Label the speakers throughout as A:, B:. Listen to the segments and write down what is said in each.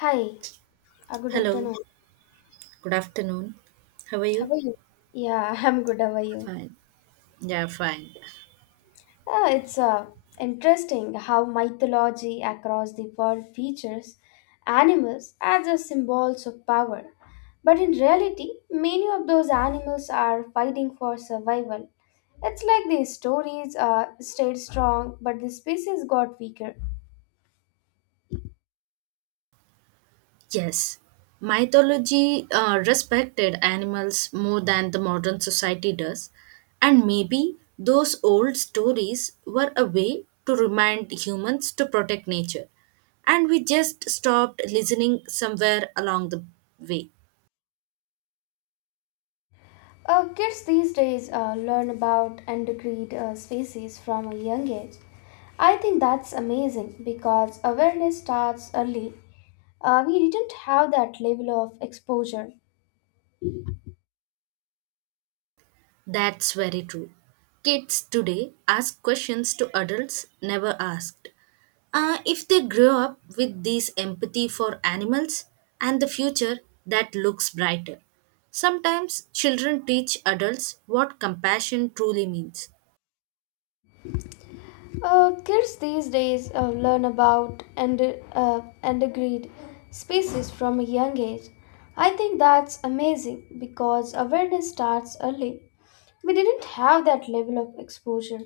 A: Hi, good
B: Hello,
A: afternoon.
B: good afternoon. How are
A: How
B: you?
A: are you? Yeah, I'm good. How are you?
B: Fine. Yeah, fine.
A: It's interesting how mythology across the world features animals as a symbols of power. But in reality, many of those animals are fighting for survival. It's like the stories stayed strong, but the species got weaker.
B: Yes, mythology respected animals more than the modern society does, and maybe those old stories were a way to remind humans to protect nature, and we just stopped listening somewhere along the way.
A: Kids these days learn about endangered species from a young age. I think that's amazing because awareness starts early. We didn't have that level of exposure.
B: That's very true. Kids today ask questions to adults never asked. If they grow up with this empathy for animals and the future, that looks brighter. Sometimes children teach adults what compassion truly means.
A: Kids these days learn about and endangered species from a young age. I think that's amazing because awareness starts early. We didn't have that level of exposure.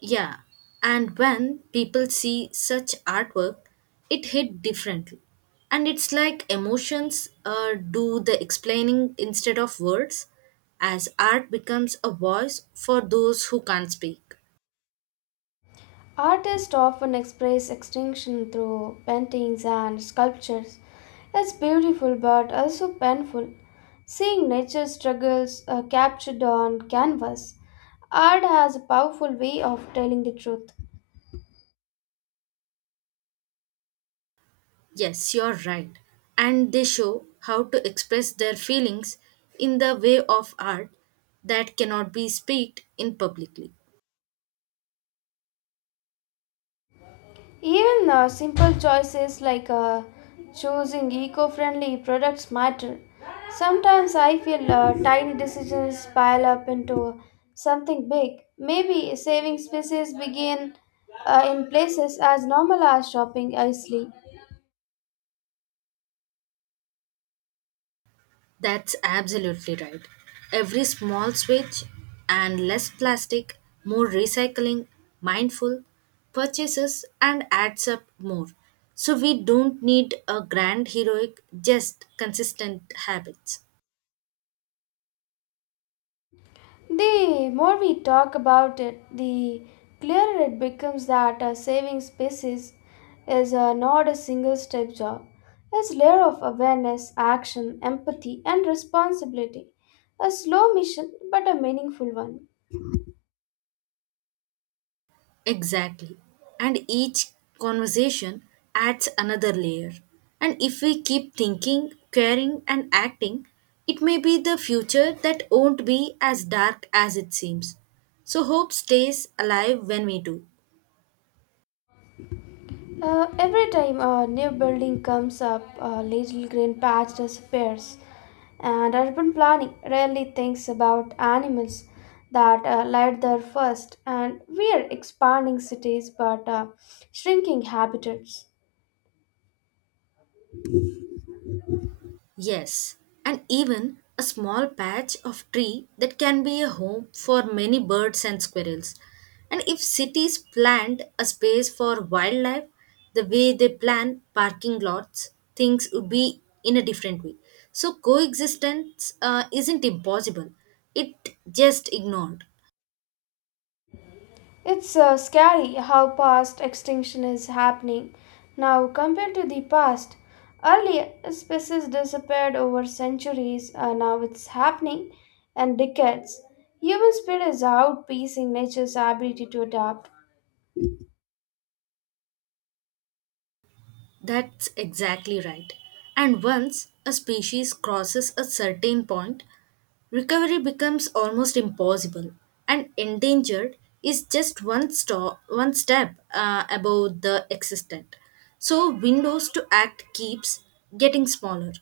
B: Yeah, and when people see such artwork, it hit differently. And it's like emotions do the explaining instead of words, as art becomes a voice for those who can't speak.
A: Artists often express extinction through paintings and sculptures. It's beautiful but also painful. Seeing nature struggles captured on canvas, art has a powerful way of telling the truth.
B: Yes, you're right. And they show how to express their feelings in the way of art that cannot be speaked in publicly.
A: Even simple choices like choosing eco friendly products matter. Sometimes I feel tiny decisions pile up into something big. Maybe saving spaces begin in places as normal as shopping wisely.
B: That's absolutely right. Every small switch and less plastic, more recycling, mindful purchases and adds up more. So we don't need a grand heroic, just consistent habits.
A: The more we talk about it, the clearer it becomes that saving species is not a single step job. It's a layer of awareness, action, empathy, and responsibility. A slow mission, but a meaningful one.
B: Exactly. And each conversation adds another layer. And if we keep thinking, caring, and acting, it may be the future that won't be as dark as it seems. So hope stays alive when we do.
A: Every time a new building comes up, a little green patch disappears, and urban planning rarely thinks about animals that lived there first. And we are expanding cities but shrinking habitats.
B: Yes, and even a small patch of tree that can be a home for many birds and squirrels. And if cities planned a space for wildlife the way they plan parking lots, things would be in a different way. So coexistence isn't impossible, it just ignored.
A: It's scary how past extinction is happening now compared to the past. Earlier, species disappeared over centuries, now it's happening in decades. Human speed is outpacing nature's ability to adapt.
B: That's exactly right. And once a species crosses a certain point, recovery becomes almost impossible, and endangered is just one, one step above the existent. So, windows to act keeps getting smaller.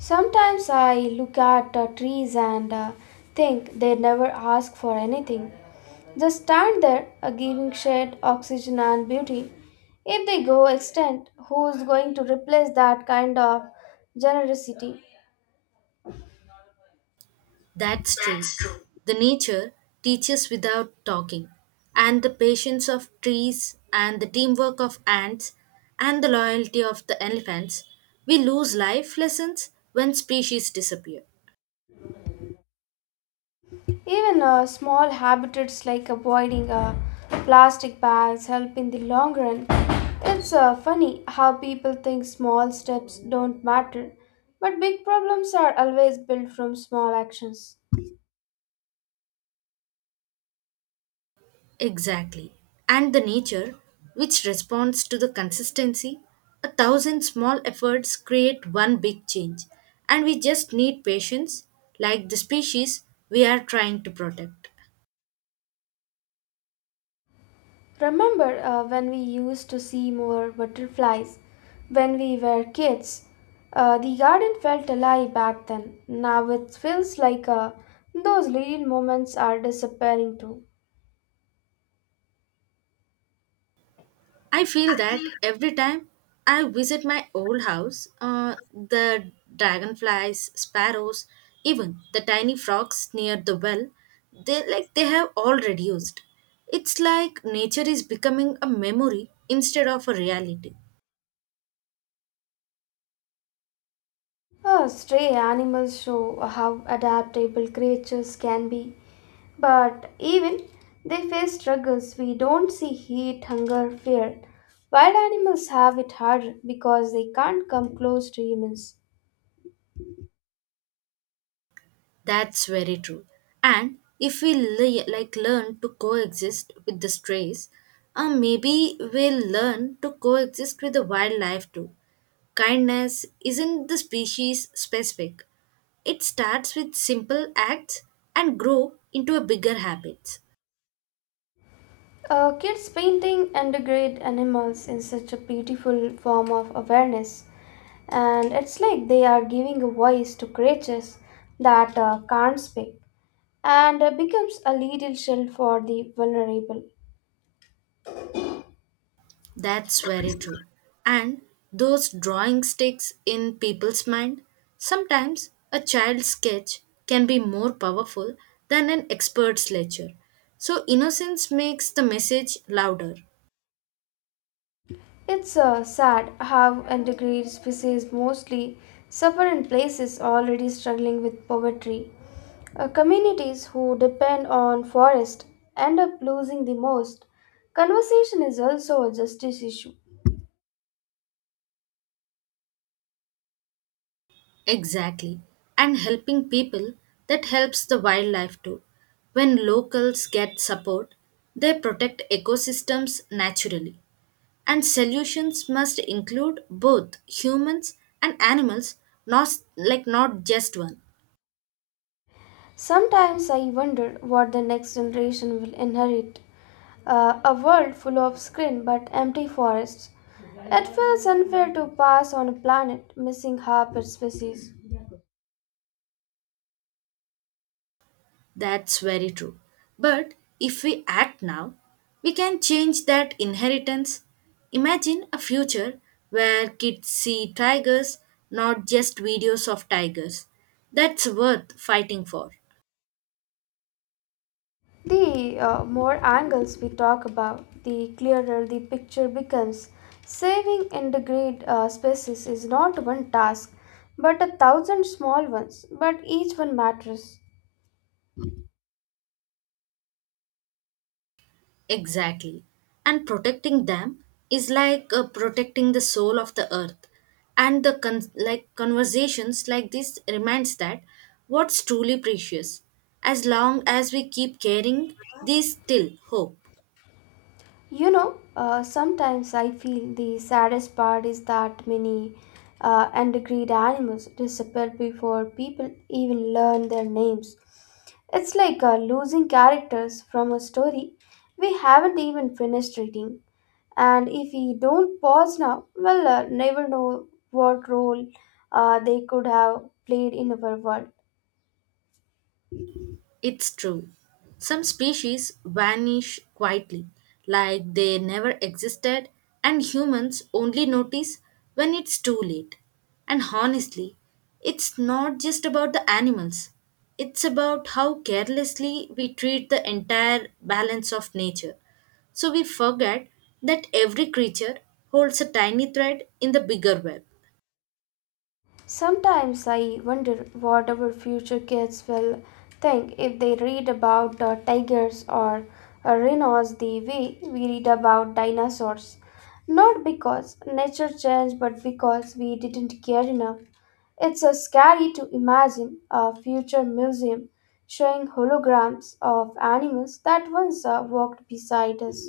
A: Sometimes I look at trees and think they never ask for anything. Just stand there, giving shade, oxygen, and beauty. If they go extinct, who's going to replace that kind of generosity?
B: That's true. The nature teaches without talking, and the patience of trees, and the teamwork of ants, and the loyalty of the elephants. We lose life lessons when species disappear.
A: Even small habits like avoiding plastic bags help in the long run. It's funny how people think small steps don't matter, but big problems are always built from small actions.
B: Exactly. And the nature, which responds to the consistency, a thousand small efforts create one big change, and we just need patience, like the species we are trying to protect.
A: Remember when we used to see more butterflies when we were kids? The garden felt alive back then. Now it feels like those little moments are disappearing too.
B: I feel that every time I visit my old house, the dragonflies, sparrows, even the tiny frogs near the well, they like they have all reduced. It's like nature is becoming a memory instead of a reality.
A: Stray animals show how adaptable creatures can be, but even they face struggles we don't see heat, hunger, fear. Wild animals have it harder because they can't come close to humans.
B: That's very true. And if we like learn to coexist with the strays, maybe we'll learn to coexist with the wildlife too. Kindness isn't the species specific. It starts with simple acts and grow into a bigger habits.
A: Kids painting integrate animals in such a beautiful form of awareness, and it's like they are giving a voice to creatures that can't speak and becomes a little shield for the vulnerable.
B: That's very true. And those drawing sticks in people's mind, sometimes a child's sketch can be more powerful than an expert's lecture. So innocence makes the message louder.
A: It's sad how endangered species mostly suffer in places already struggling with poverty. Communities who depend on forest end up losing the most. Conservation is also a justice issue.
B: Exactly. And helping people, that helps the wildlife too. When locals get support, they protect ecosystems naturally. And solutions must include both humans and animals, not like not just one.
A: Sometimes I wonder what the next generation will inherit a world full of screen but empty forests. It feels unfair to pass on a planet missing half its species.
B: That's very true. But if we act now, we can change that inheritance. Imagine a future where kids see tigers, not just videos of tigers. That's worth fighting for.
A: The more angles we talk about, the clearer the picture becomes. Saving endangered species is not one task, but a thousand small ones, but each one matters.
B: Exactly. And protecting them is like protecting the soul of the earth. And the like conversations like this reminds that what's truly precious. As long as we keep caring, there's still hope.
A: You know, sometimes I feel the saddest part is that many endangered animals disappear before people even learn their names. It's like losing characters from a story we haven't even finished reading. And if we don't pause now, well, never know what role they could have played in our world.
B: It's true. Some species vanish quietly, like they never existed, and humans only notice when it's too late. And honestly, it's not just about the animals, it's about how carelessly we treat the entire balance of nature. So we forget that every creature holds a tiny thread in the bigger web.
A: Sometimes I wonder what our future kids will think if they read about tigers or rhinos the way we read about dinosaurs. Not because nature changed, but because we didn't care enough. It's scary to imagine a future museum showing holograms of animals that once walked beside us.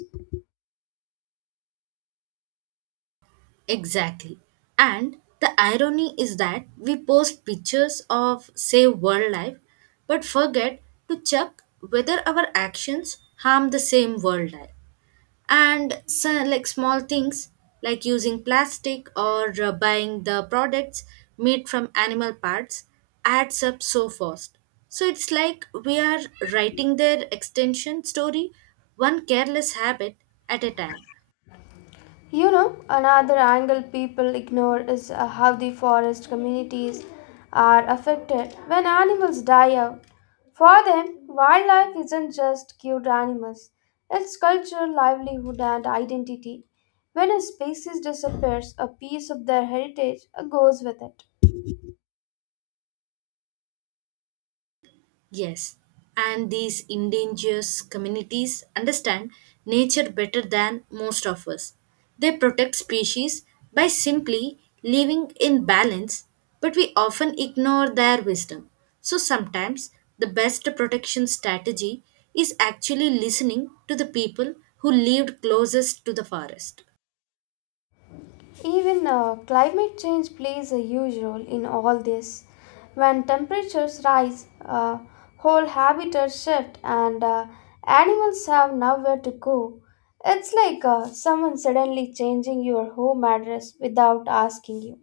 B: Exactly. And the irony is that we post pictures of, say, wildlife, but forget to check whether our actions harm the same wildlife. And so, like small things like using plastic or buying the products made from animal parts adds up so fast. So it's like we are writing their extension story one careless habit at a time.
A: You know, another angle people ignore is how the forest communities are affected when animals die out. For them, wildlife isn't just cute animals, it's culture, livelihood, and identity. When a species disappears, a piece of their heritage goes with it.
B: Yes, and these endangered communities understand nature better than most of us. They protect species by simply living in balance, but we often ignore their wisdom. So sometimes the best protection strategy is actually listening to the people who lived closest to the forest.
A: Even climate change plays a huge role in all this. When temperatures rise, whole habitats shift, and animals have nowhere to go. It's like someone suddenly changing your home address without asking you.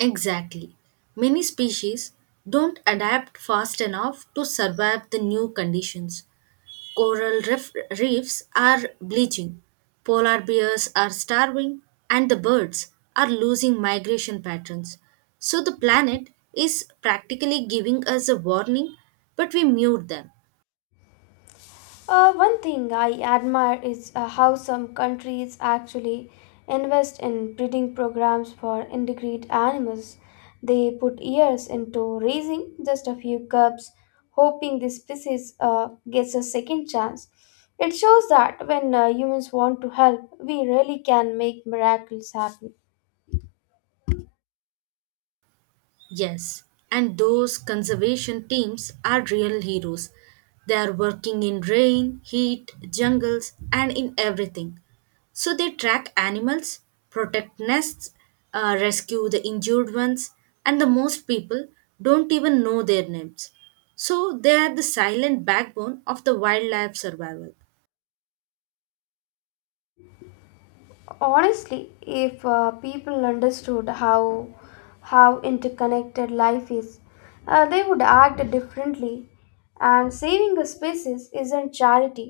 B: Exactly. Many species don't adapt fast enough to survive the new conditions. Coral reefs are bleaching, polar bears are starving, and the birds are losing migration patterns. So the planet is practically giving us a warning, but we mute them.
A: One thing I admire is how some countries actually invest in breeding programs for endangered animals. They put years into raising just a few cubs, hoping the species gets a second chance. It shows that when humans want to help, we really can make miracles happen.
B: Yes, and those conservation teams are real heroes. They are working in rain, heat, jungles, and in everything. So they track animals, protect nests, rescue the injured ones, and the most people don't even know their names. So they are the silent backbone of the wildlife survival.
A: Honestly, if people understood how interconnected life is, they would act differently. And saving a species isn't charity;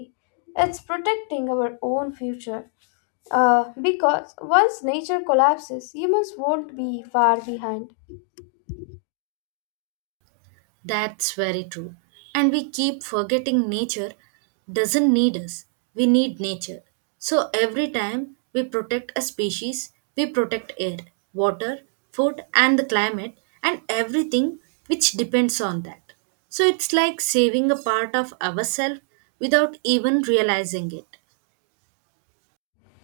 A: it's protecting our own future. Because once nature collapses, humans won't be far behind.
B: That's very true. And we keep forgetting nature doesn't need us. We need nature. So every time we protect a species, we protect air, water, food, and the climate, and everything which depends on that. So it's like saving a part of ourselves without even realizing it.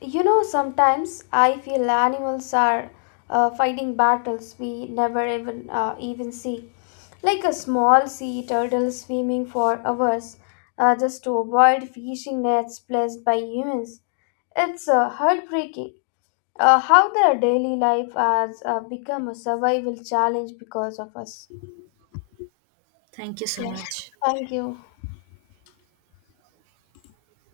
A: You know, sometimes I feel animals are fighting battles we never even see, like a small sea turtle swimming for hours just to avoid fishing nets placed by humans. It's heartbreaking how their daily life has become a survival challenge because of us.
B: Thank you so
A: Yeah,
B: much.
A: thank you.